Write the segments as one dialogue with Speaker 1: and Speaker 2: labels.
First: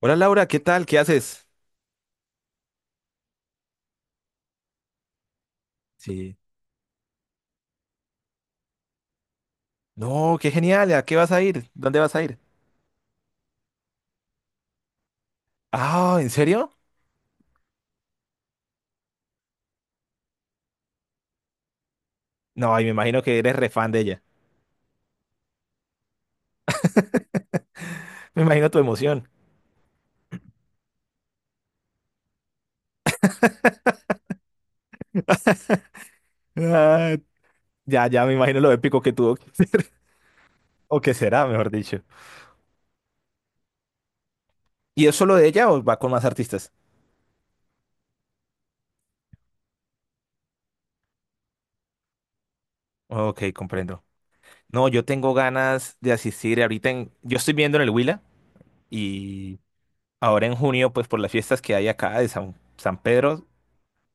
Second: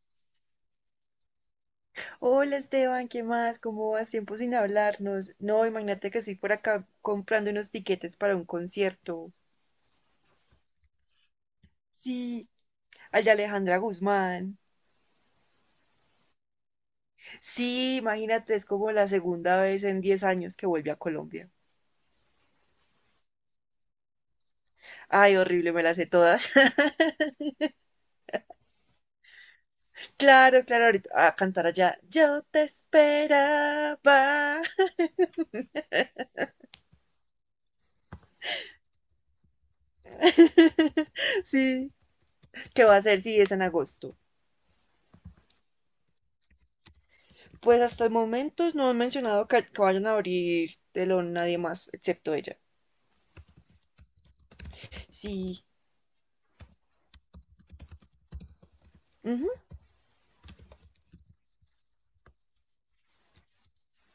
Speaker 1: Hola Laura, ¿qué tal? ¿Qué haces?
Speaker 2: Hola Esteban, ¿qué más? ¿Cómo vas? Tiempo sin hablarnos. No, imagínate que estoy
Speaker 1: Sí.
Speaker 2: por acá comprando unos tiquetes para un concierto.
Speaker 1: No, qué genial. ¿A qué vas a ir? ¿Dónde vas a ir?
Speaker 2: Sí, al de Alejandra Guzmán.
Speaker 1: Ah, ¿en serio?
Speaker 2: Sí, imagínate, es como la segunda vez en 10 años que vuelve a Colombia.
Speaker 1: No, y me imagino que eres re fan de ella.
Speaker 2: Ay, horrible, me las sé todas.
Speaker 1: Me imagino tu emoción.
Speaker 2: Claro, claro, ahorita a cantar allá. Yo te esperaba.
Speaker 1: Ah, ya, ya, me imagino lo épico que tuvo. O que será, mejor
Speaker 2: Sí,
Speaker 1: dicho.
Speaker 2: ¿qué va a hacer si es en agosto?
Speaker 1: ¿Y es solo de ella o va con más artistas?
Speaker 2: Pues hasta el momento no han mencionado que vayan a abrir telón nadie más excepto ella.
Speaker 1: Ok, comprendo. No, yo tengo
Speaker 2: Sí,
Speaker 1: ganas de asistir ahorita en... Yo estoy viendo en el Huila
Speaker 2: ujú.
Speaker 1: y ahora en junio, pues por las fiestas que hay acá de San Pedro,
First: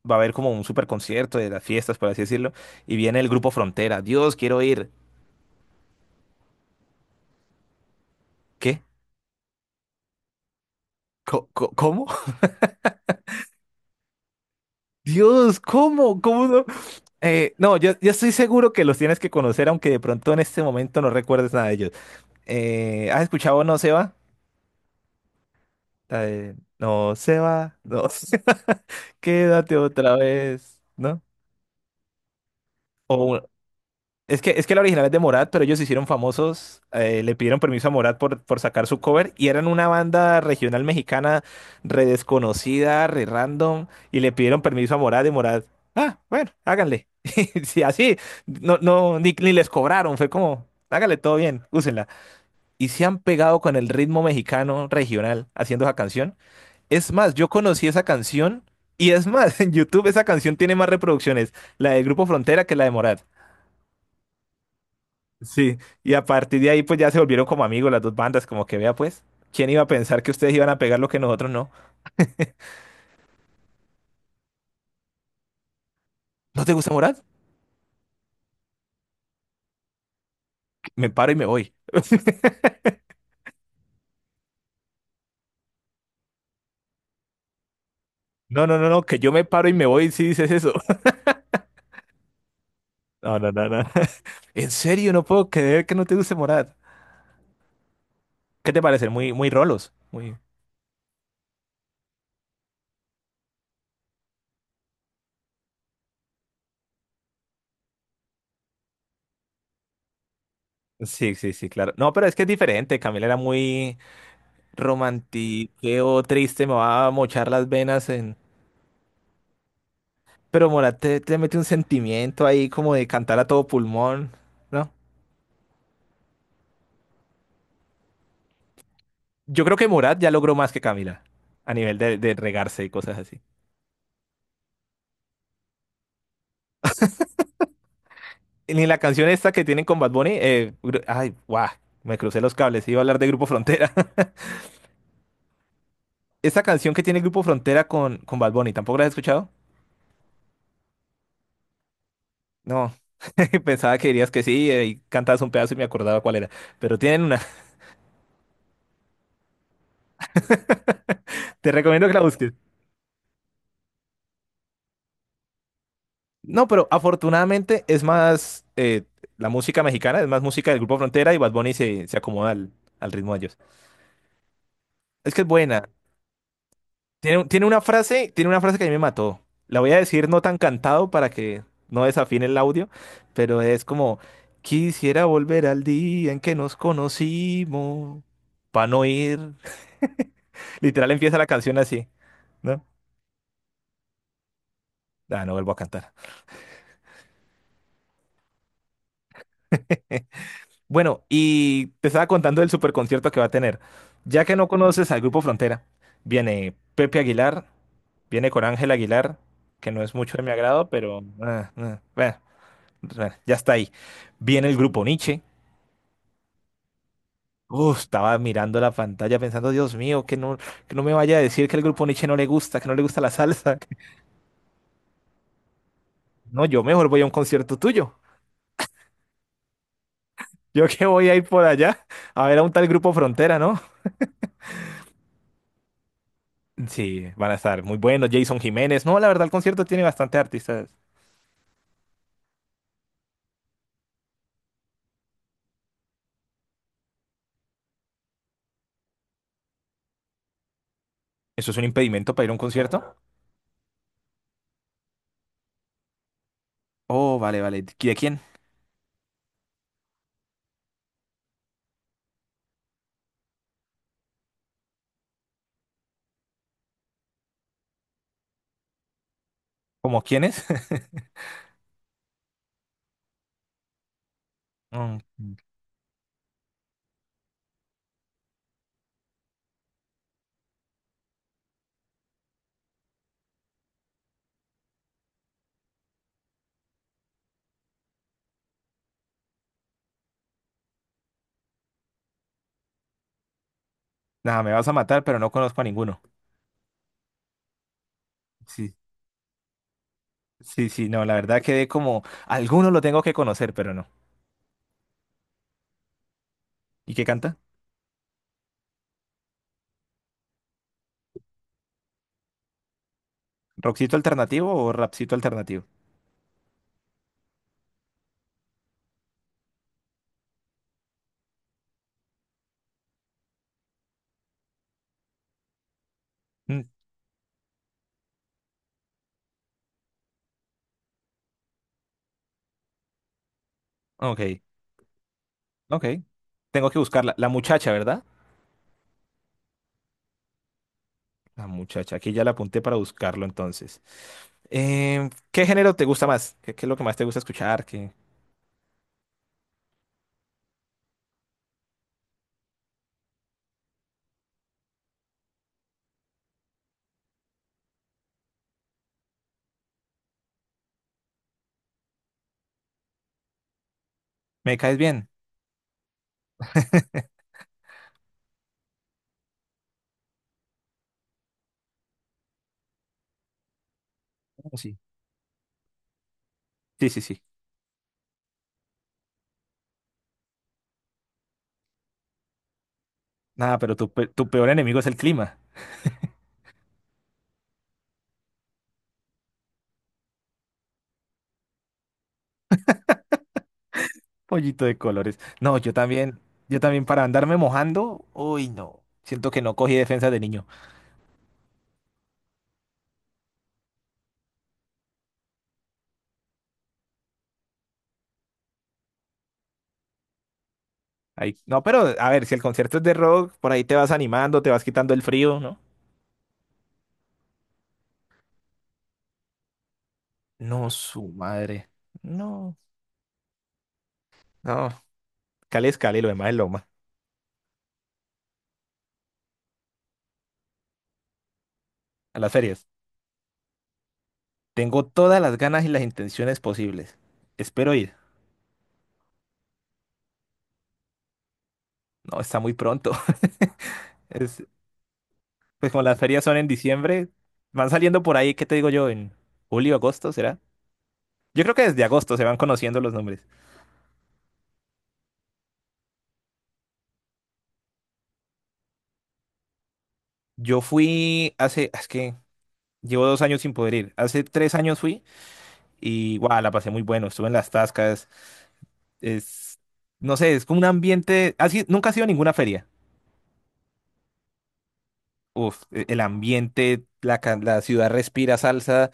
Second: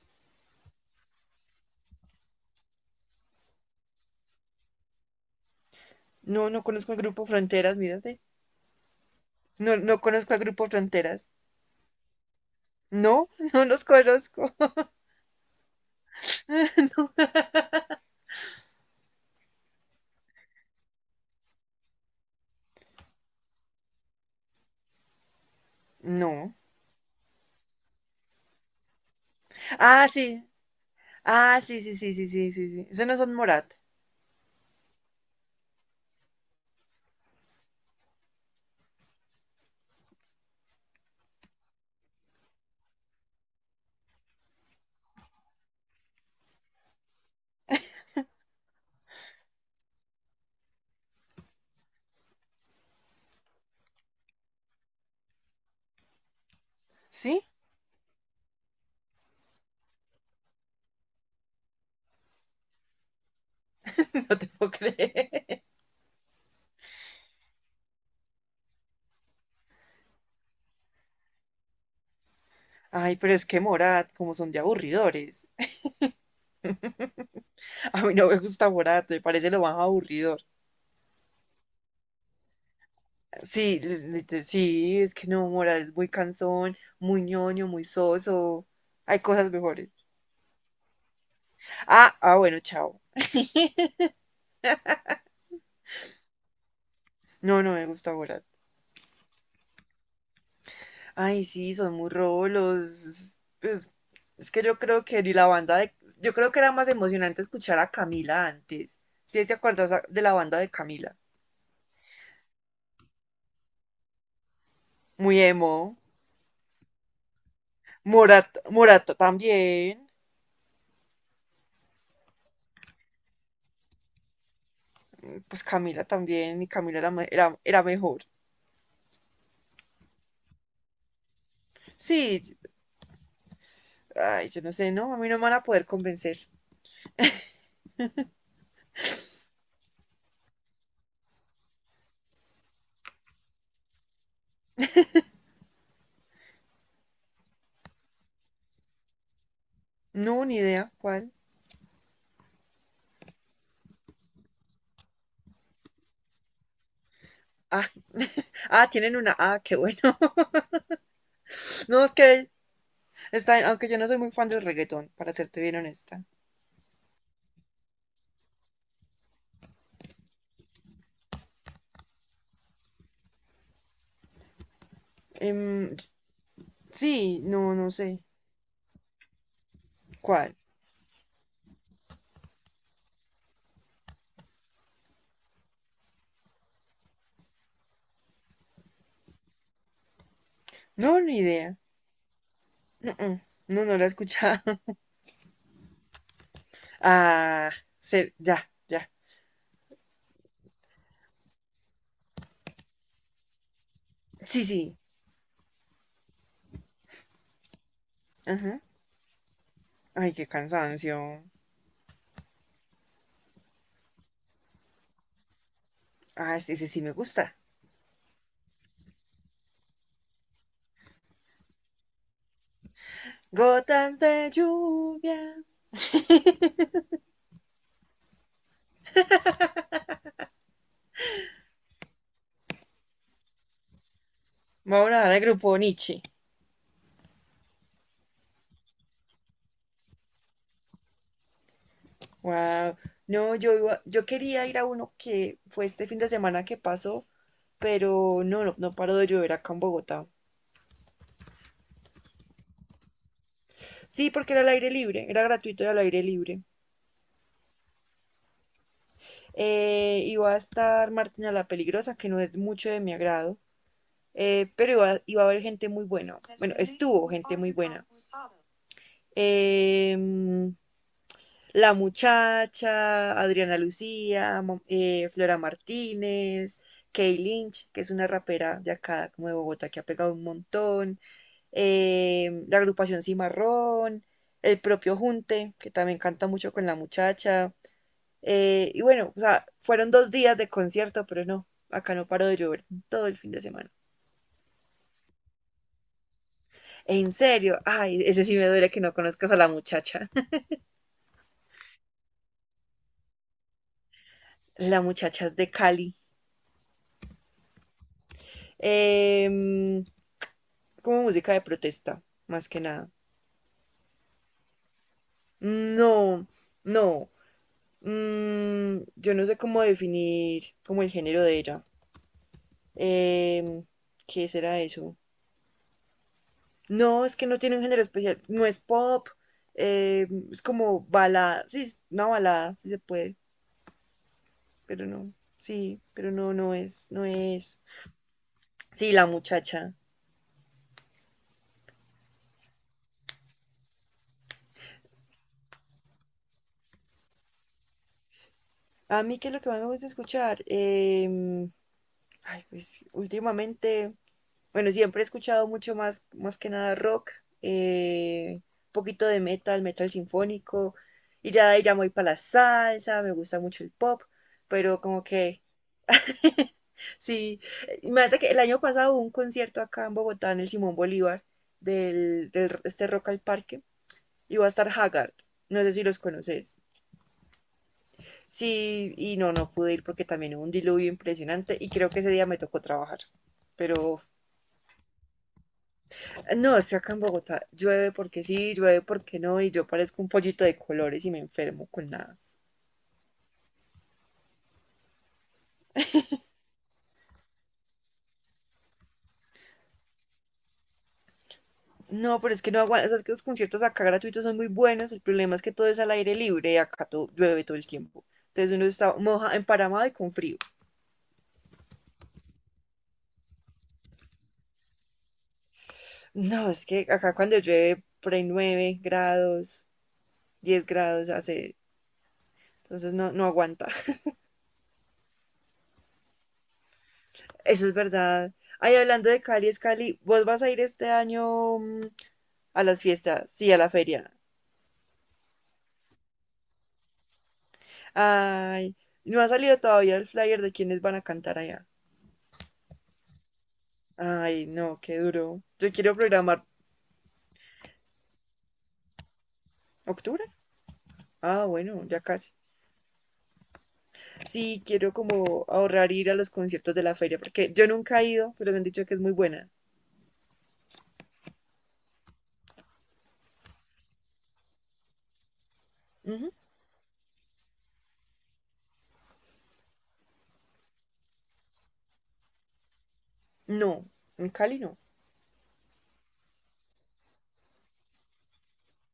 Speaker 1: va a haber como un super concierto de las fiestas, por así decirlo, y viene el grupo Frontera. Dios, quiero ir.
Speaker 2: No, no conozco al grupo Fronteras, mírate.
Speaker 1: ¿Qué?
Speaker 2: No, no conozco al grupo Fronteras.
Speaker 1: ¿Cómo?
Speaker 2: No, no los conozco.
Speaker 1: Dios, ¿cómo? ¿Cómo no? No, yo estoy seguro que los tienes que conocer, aunque de pronto en este momento no recuerdes nada de ellos. ¿Has escuchado No se va? La
Speaker 2: No.
Speaker 1: de, no se va, no se va, quédate
Speaker 2: Ah,
Speaker 1: otra
Speaker 2: sí.
Speaker 1: vez, ¿no?
Speaker 2: Ah, sí, sí, sí, sí, sí, sí, sí. Esos no son
Speaker 1: O,
Speaker 2: Morat.
Speaker 1: es que, es que la original es de Morat, pero ellos se hicieron famosos, le pidieron permiso a Morat por sacar su cover, y eran una banda regional mexicana re desconocida, re random, y le pidieron permiso a Morat y Morat, ah, bueno, háganle. Sí, así, no, no, ni les cobraron, fue como, háganle todo bien, úsenla. Y se han pegado con el ritmo mexicano regional haciendo esa canción. Es más,
Speaker 2: ¿Sí?
Speaker 1: yo conocí esa canción y es más, en YouTube esa canción tiene más reproducciones, la del Grupo Frontera que la de Morat.
Speaker 2: No te puedo creer.
Speaker 1: Sí, y a partir de ahí pues ya se volvieron como amigos las dos bandas, como que vea pues, ¿quién iba a pensar que ustedes iban a pegar lo que nosotros no?
Speaker 2: Ay, pero es que Morat, como son de aburridores.
Speaker 1: ¿No te gusta Morat?
Speaker 2: A mí no me gusta Morat, me parece lo más aburridor.
Speaker 1: Me paro y me voy.
Speaker 2: Sí, sí, es que no, Morat es muy cansón, muy ñoño, muy
Speaker 1: No,
Speaker 2: soso.
Speaker 1: no, no, no, que
Speaker 2: Hay
Speaker 1: yo me
Speaker 2: cosas
Speaker 1: paro y me
Speaker 2: mejores.
Speaker 1: voy si dices eso.
Speaker 2: Ah, bueno, chao.
Speaker 1: No, no, no, no. En serio, no puedo creer que no te guste Morat.
Speaker 2: No, no me gusta Morat.
Speaker 1: ¿Qué te parece? Muy, muy rolos. Muy...
Speaker 2: Ay, sí, son muy rolos. Pues, es que yo creo que ni la banda de... Yo creo que era más emocionante escuchar a Camila antes. ¿Sí te acuerdas de la banda de Camila?
Speaker 1: Sí, sí, sí, claro. No, pero es que es diferente. Camila era muy
Speaker 2: Muy emo.
Speaker 1: romantiqueo, triste, me va a mochar las venas en...
Speaker 2: Morata también.
Speaker 1: Pero Morat te mete un sentimiento ahí como de cantar a todo pulmón, ¿no?
Speaker 2: Pues Camila también. Y Camila era mejor.
Speaker 1: Yo creo que Morat ya logró más que Camila a nivel de
Speaker 2: Sí,
Speaker 1: regarse y cosas así.
Speaker 2: ay, yo no sé, ¿no? A mí no me van a poder convencer.
Speaker 1: Ni la canción esta que tienen con Bad Bunny, gru- ay, guau, me crucé los cables, iba a hablar de Grupo Frontera. Esta canción que tiene Grupo Frontera con Bad Bunny, ¿tampoco la has escuchado?
Speaker 2: No, ni idea cuál.
Speaker 1: No, pensaba que dirías que sí, y cantabas un pedazo y me acordaba cuál era, pero tienen una,
Speaker 2: Ah, ah, tienen una. Ah, qué bueno.
Speaker 1: te
Speaker 2: No,
Speaker 1: recomiendo
Speaker 2: es
Speaker 1: que la
Speaker 2: que
Speaker 1: busques.
Speaker 2: está, aunque yo no soy muy fan del reggaetón, para serte bien honesta.
Speaker 1: No, pero afortunadamente es más la música mexicana, es más música del Grupo Frontera y Bad Bunny se, se acomoda al, al ritmo de ellos. Es que es buena.
Speaker 2: Em, Sí,
Speaker 1: Tiene,
Speaker 2: no, no sé.
Speaker 1: tiene una frase que a mí me mató. La voy a decir no
Speaker 2: ¿Cuál?
Speaker 1: tan cantado para que no desafine el audio, pero es como, quisiera volver al día en que nos conocimos, para no ir. Literal
Speaker 2: No,
Speaker 1: empieza
Speaker 2: ni
Speaker 1: la canción
Speaker 2: idea.
Speaker 1: así, ¿no?
Speaker 2: No, no, no, no la he escuchado.
Speaker 1: Ah, no vuelvo a cantar.
Speaker 2: Ah, ya, ya.
Speaker 1: Bueno, y te estaba contando del superconcierto que va a tener. Ya que
Speaker 2: Sí,
Speaker 1: no
Speaker 2: sí.
Speaker 1: conoces al Grupo Frontera, viene Pepe Aguilar, viene con
Speaker 2: Ajá.
Speaker 1: Ángel Aguilar, que no es
Speaker 2: Ay,
Speaker 1: mucho de
Speaker 2: qué
Speaker 1: mi agrado, pero...
Speaker 2: cansancio.
Speaker 1: bueno. Bueno, ya está ahí. Viene el grupo Nietzsche.
Speaker 2: Ah, ese sí me gusta.
Speaker 1: Uf, estaba mirando la pantalla pensando, Dios mío, que no me vaya a decir que el grupo Nietzsche no le gusta, que no le gusta la salsa.
Speaker 2: Gotas de lluvia.
Speaker 1: No, yo mejor voy a un concierto tuyo. Yo que voy a ir por allá a ver a un tal grupo Frontera, ¿no?
Speaker 2: Vamos a hablar del grupo Nietzsche.
Speaker 1: Sí, van a estar muy buenos. Jason Jiménez. No, la verdad, el concierto tiene bastante artistas.
Speaker 2: Wow. No, yo quería ir a uno que fue este fin de semana que pasó, pero no, no, no paró de llover acá en Bogotá.
Speaker 1: ¿Eso es un impedimento para ir a un concierto?
Speaker 2: Sí, porque era al aire libre, era gratuito y al aire libre.
Speaker 1: Oh, vale, vale. ¿De quién?
Speaker 2: Iba a estar Martina la Peligrosa, que no es mucho de mi agrado, pero iba a haber gente muy buena. Bueno, estuvo gente muy buena.
Speaker 1: ¿Cómo quiénes?
Speaker 2: Em, la muchacha, Adriana Lucía,
Speaker 1: Mm,
Speaker 2: Flora Martínez, Kay Lynch, que es una rapera de acá, como de Bogotá, que ha pegado un montón, la agrupación Cimarrón, el propio Junte, que también canta mucho con la muchacha, y bueno, o sea, fueron 2 días de concierto, pero no, acá no paró de llover todo el fin de semana.
Speaker 1: nada, me vas a matar, pero no conozco a ninguno.
Speaker 2: En serio, ay, ese sí me duele
Speaker 1: Sí,
Speaker 2: que no conozcas a la muchacha.
Speaker 1: sí, sí, no, la verdad quedé como, alguno lo tengo que conocer, pero no.
Speaker 2: La muchacha es de Cali.
Speaker 1: ¿Y qué canta?
Speaker 2: Em, como música de protesta, más que nada.
Speaker 1: ¿Rockcito alternativo o rapcito alternativo?
Speaker 2: No, no. Yo no sé cómo definir como el género de ella. Em, ¿Qué será eso?
Speaker 1: Mm,
Speaker 2: No, es que no tiene un género especial. No es pop. Es como balada. Sí, es una balada, si se puede,
Speaker 1: ok,
Speaker 2: pero no, sí,
Speaker 1: ok.
Speaker 2: pero no, no
Speaker 1: Tengo que
Speaker 2: es, no
Speaker 1: buscarla. La
Speaker 2: es.
Speaker 1: muchacha, ¿verdad?
Speaker 2: Sí, la muchacha.
Speaker 1: La muchacha, aquí ya la apunté para buscarlo entonces. Em, ¿qué género te gusta más? ¿Qué, qué es lo que más te gusta escuchar? ¿Qué?
Speaker 2: A mí, ¿qué es lo que más me gusta escuchar? Ay, pues últimamente, bueno, siempre he escuchado mucho más, más que nada rock, eh, un poquito de metal, metal sinfónico, y ya de ahí ya me voy para la salsa, me gusta mucho el pop,
Speaker 1: ¿Me caes
Speaker 2: pero como
Speaker 1: bien?
Speaker 2: que, sí, imagínate que el año pasado hubo un concierto acá en Bogotá, en el Simón Bolívar, este Rock al Parque. Y va a
Speaker 1: Oh,
Speaker 2: estar
Speaker 1: sí.
Speaker 2: Haggard. No sé si los conoces.
Speaker 1: Sí, sí, sí.
Speaker 2: Sí, y no pude ir porque también hubo un diluvio impresionante y creo que ese día me tocó trabajar.
Speaker 1: Nada, pero tu,
Speaker 2: Pero
Speaker 1: pe- tu peor enemigo es el clima.
Speaker 2: no, es que acá en Bogotá llueve porque sí, llueve porque no, y yo parezco un pollito de colores y me enfermo con nada.
Speaker 1: Pollito de colores. No, yo también para andarme mojando, uy, no. Siento que no cogí defensa de niño.
Speaker 2: No, pero es que no aguanta, sabes que los conciertos acá gratuitos son muy buenos, el problema es que todo es al aire libre y acá todo, llueve todo el tiempo. Entonces uno está emparamado y con frío.
Speaker 1: Ahí- no, pero a ver, si el concierto es de rock, por ahí te vas animando, te vas quitando el frío, ¿no?
Speaker 2: No, es que acá cuando llueve por ahí 9 grados, 10
Speaker 1: No, su
Speaker 2: grados hace,
Speaker 1: madre. No,
Speaker 2: entonces no aguanta.
Speaker 1: no. Cali es Cali, lo demás es Loma.
Speaker 2: Eso es verdad. Ay, hablando de Cali, es Cali. ¿Vos vas a ir este año,
Speaker 1: A las
Speaker 2: a
Speaker 1: ferias.
Speaker 2: las fiestas? Sí, a la feria.
Speaker 1: Tengo todas las ganas y las intenciones posibles. Espero ir.
Speaker 2: Ay, no ha salido todavía el flyer de quiénes van a cantar allá.
Speaker 1: No, está muy pronto. Es,
Speaker 2: Ay, no, qué duro.
Speaker 1: pues
Speaker 2: Yo
Speaker 1: como
Speaker 2: quiero
Speaker 1: las ferias son
Speaker 2: programar
Speaker 1: en diciembre, van saliendo por ahí, ¿qué te digo yo? En julio, agosto,
Speaker 2: octubre.
Speaker 1: ¿será? Yo
Speaker 2: Ah,
Speaker 1: creo que
Speaker 2: bueno,
Speaker 1: desde
Speaker 2: ya
Speaker 1: agosto se
Speaker 2: casi.
Speaker 1: van conociendo los nombres.
Speaker 2: Sí, quiero como ahorrar ir a los conciertos de la feria, porque yo nunca he ido, pero me han dicho que es muy buena.
Speaker 1: Yo fui hace, es que llevo 2 años sin poder ir. Hace 3 años fui y,
Speaker 2: Ujú.
Speaker 1: guau, la pasé muy bueno. Estuve en las tascas. Es, no sé, es como un ambiente. ¿Has ido- nunca has ido a ninguna feria?
Speaker 2: No, en Cali no.
Speaker 1: Uf, e- el ambiente, la, ca- la ciudad respira salsa,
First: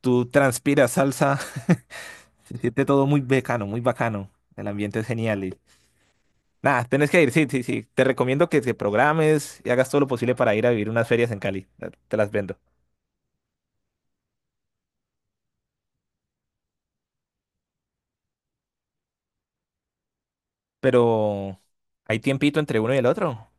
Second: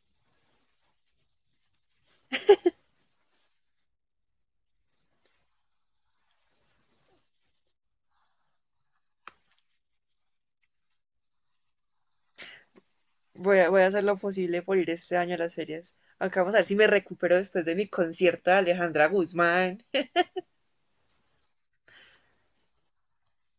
Speaker 1: tú transpiras salsa. Se siente todo muy bacano, muy bacano. El ambiente es genial. Y- nada, tenés que ir, sí, sí, sí. Te recomiendo que te programes y hagas todo lo posible para ir a vivir unas ferias en Cali. Te las vendo.
Speaker 2: Voy a hacer lo posible por ir este año a las ferias. Acá vamos a ver si me recupero después de mi concierto de Alejandra Guzmán.
Speaker 1: Pero hay tiempito entre uno y el otro.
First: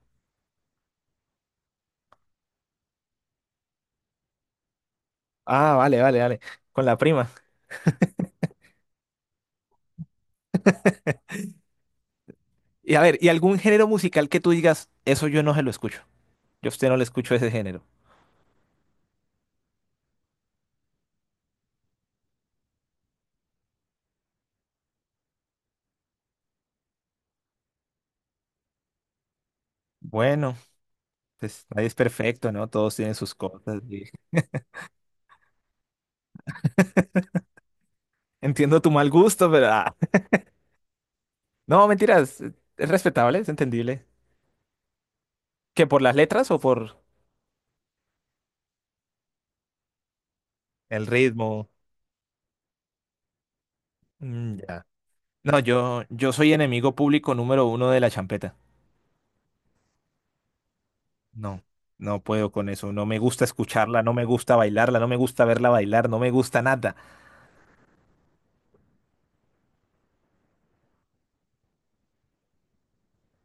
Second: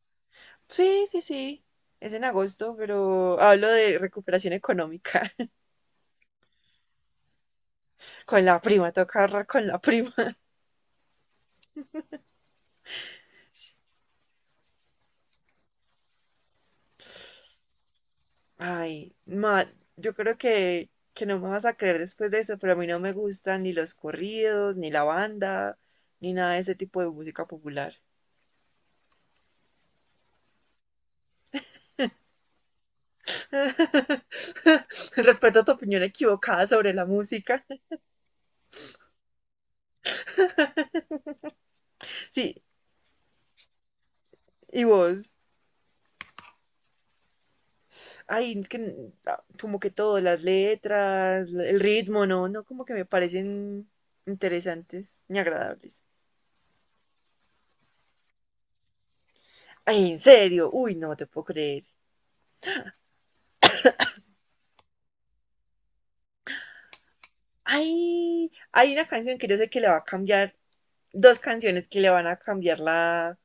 Speaker 2: Sí, sí, sí. Es en agosto, pero hablo de recuperación económica.
Speaker 1: Ah, vale, vale, vale. Con la prima.
Speaker 2: Con la prima, toca ahorrar con la prima.
Speaker 1: Y a ver, ¿y algún género musical que tú digas, eso yo no se lo escucho? Yo a usted no le escucho ese género.
Speaker 2: Ay, ma, yo creo que no me vas a creer después de eso, pero a mí no me gustan ni los corridos, ni la banda, ni nada de ese tipo de música popular.
Speaker 1: Bueno. Pues nadie es perfecto, ¿no? Todos tienen sus cosas. Y
Speaker 2: Respeto tu opinión equivocada sobre la música.
Speaker 1: entiendo tu mal gusto, pero... ah, no, mentiras.
Speaker 2: Sí,
Speaker 1: Es respetable, es entendible.
Speaker 2: ¿y vos?
Speaker 1: ¿Que por las letras o por
Speaker 2: Ay, es que como que todo, las
Speaker 1: el
Speaker 2: letras,
Speaker 1: ritmo?
Speaker 2: el ritmo, no, no, como que me parecen
Speaker 1: Mm, ya.
Speaker 2: interesantes ni
Speaker 1: No,
Speaker 2: agradables.
Speaker 1: yo soy enemigo público número uno de la champeta.
Speaker 2: Ay, en serio, uy, no te puedo
Speaker 1: No,
Speaker 2: creer.
Speaker 1: no puedo con eso. No me gusta escucharla, no me gusta bailarla, no me gusta verla bailar, no me gusta nada.
Speaker 2: Ay, hay una canción que yo sé que le va a cambiar, dos canciones que le van a cambiar la,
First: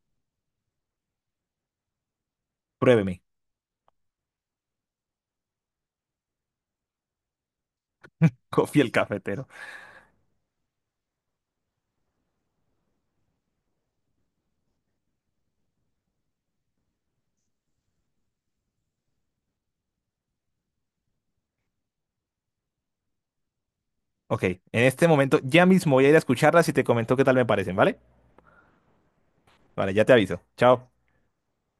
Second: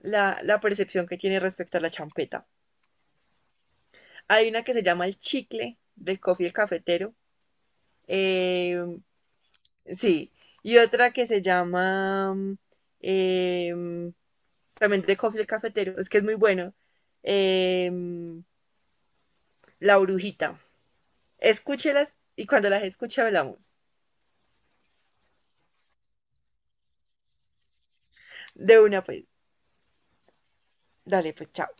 Speaker 2: la, la percepción que tiene respecto a la champeta.
Speaker 1: Pruébeme.
Speaker 2: Hay una que se llama El Chicle, del Coffee el Cafetero.
Speaker 1: Coffee
Speaker 2: eh,
Speaker 1: el cafetero.
Speaker 2: sí, y otra que se llama em, también de Coffee el Cafetero, es que es muy bueno. Eh, la Brujita. Escúchelas y cuando las escuche hablamos.
Speaker 1: Ok, en este momento ya mismo voy a ir a escucharlas y te comento qué tal me parecen, ¿vale?
Speaker 2: De una, pues,
Speaker 1: Vale, ya te aviso. Chao.
Speaker 2: dale, pues, chao.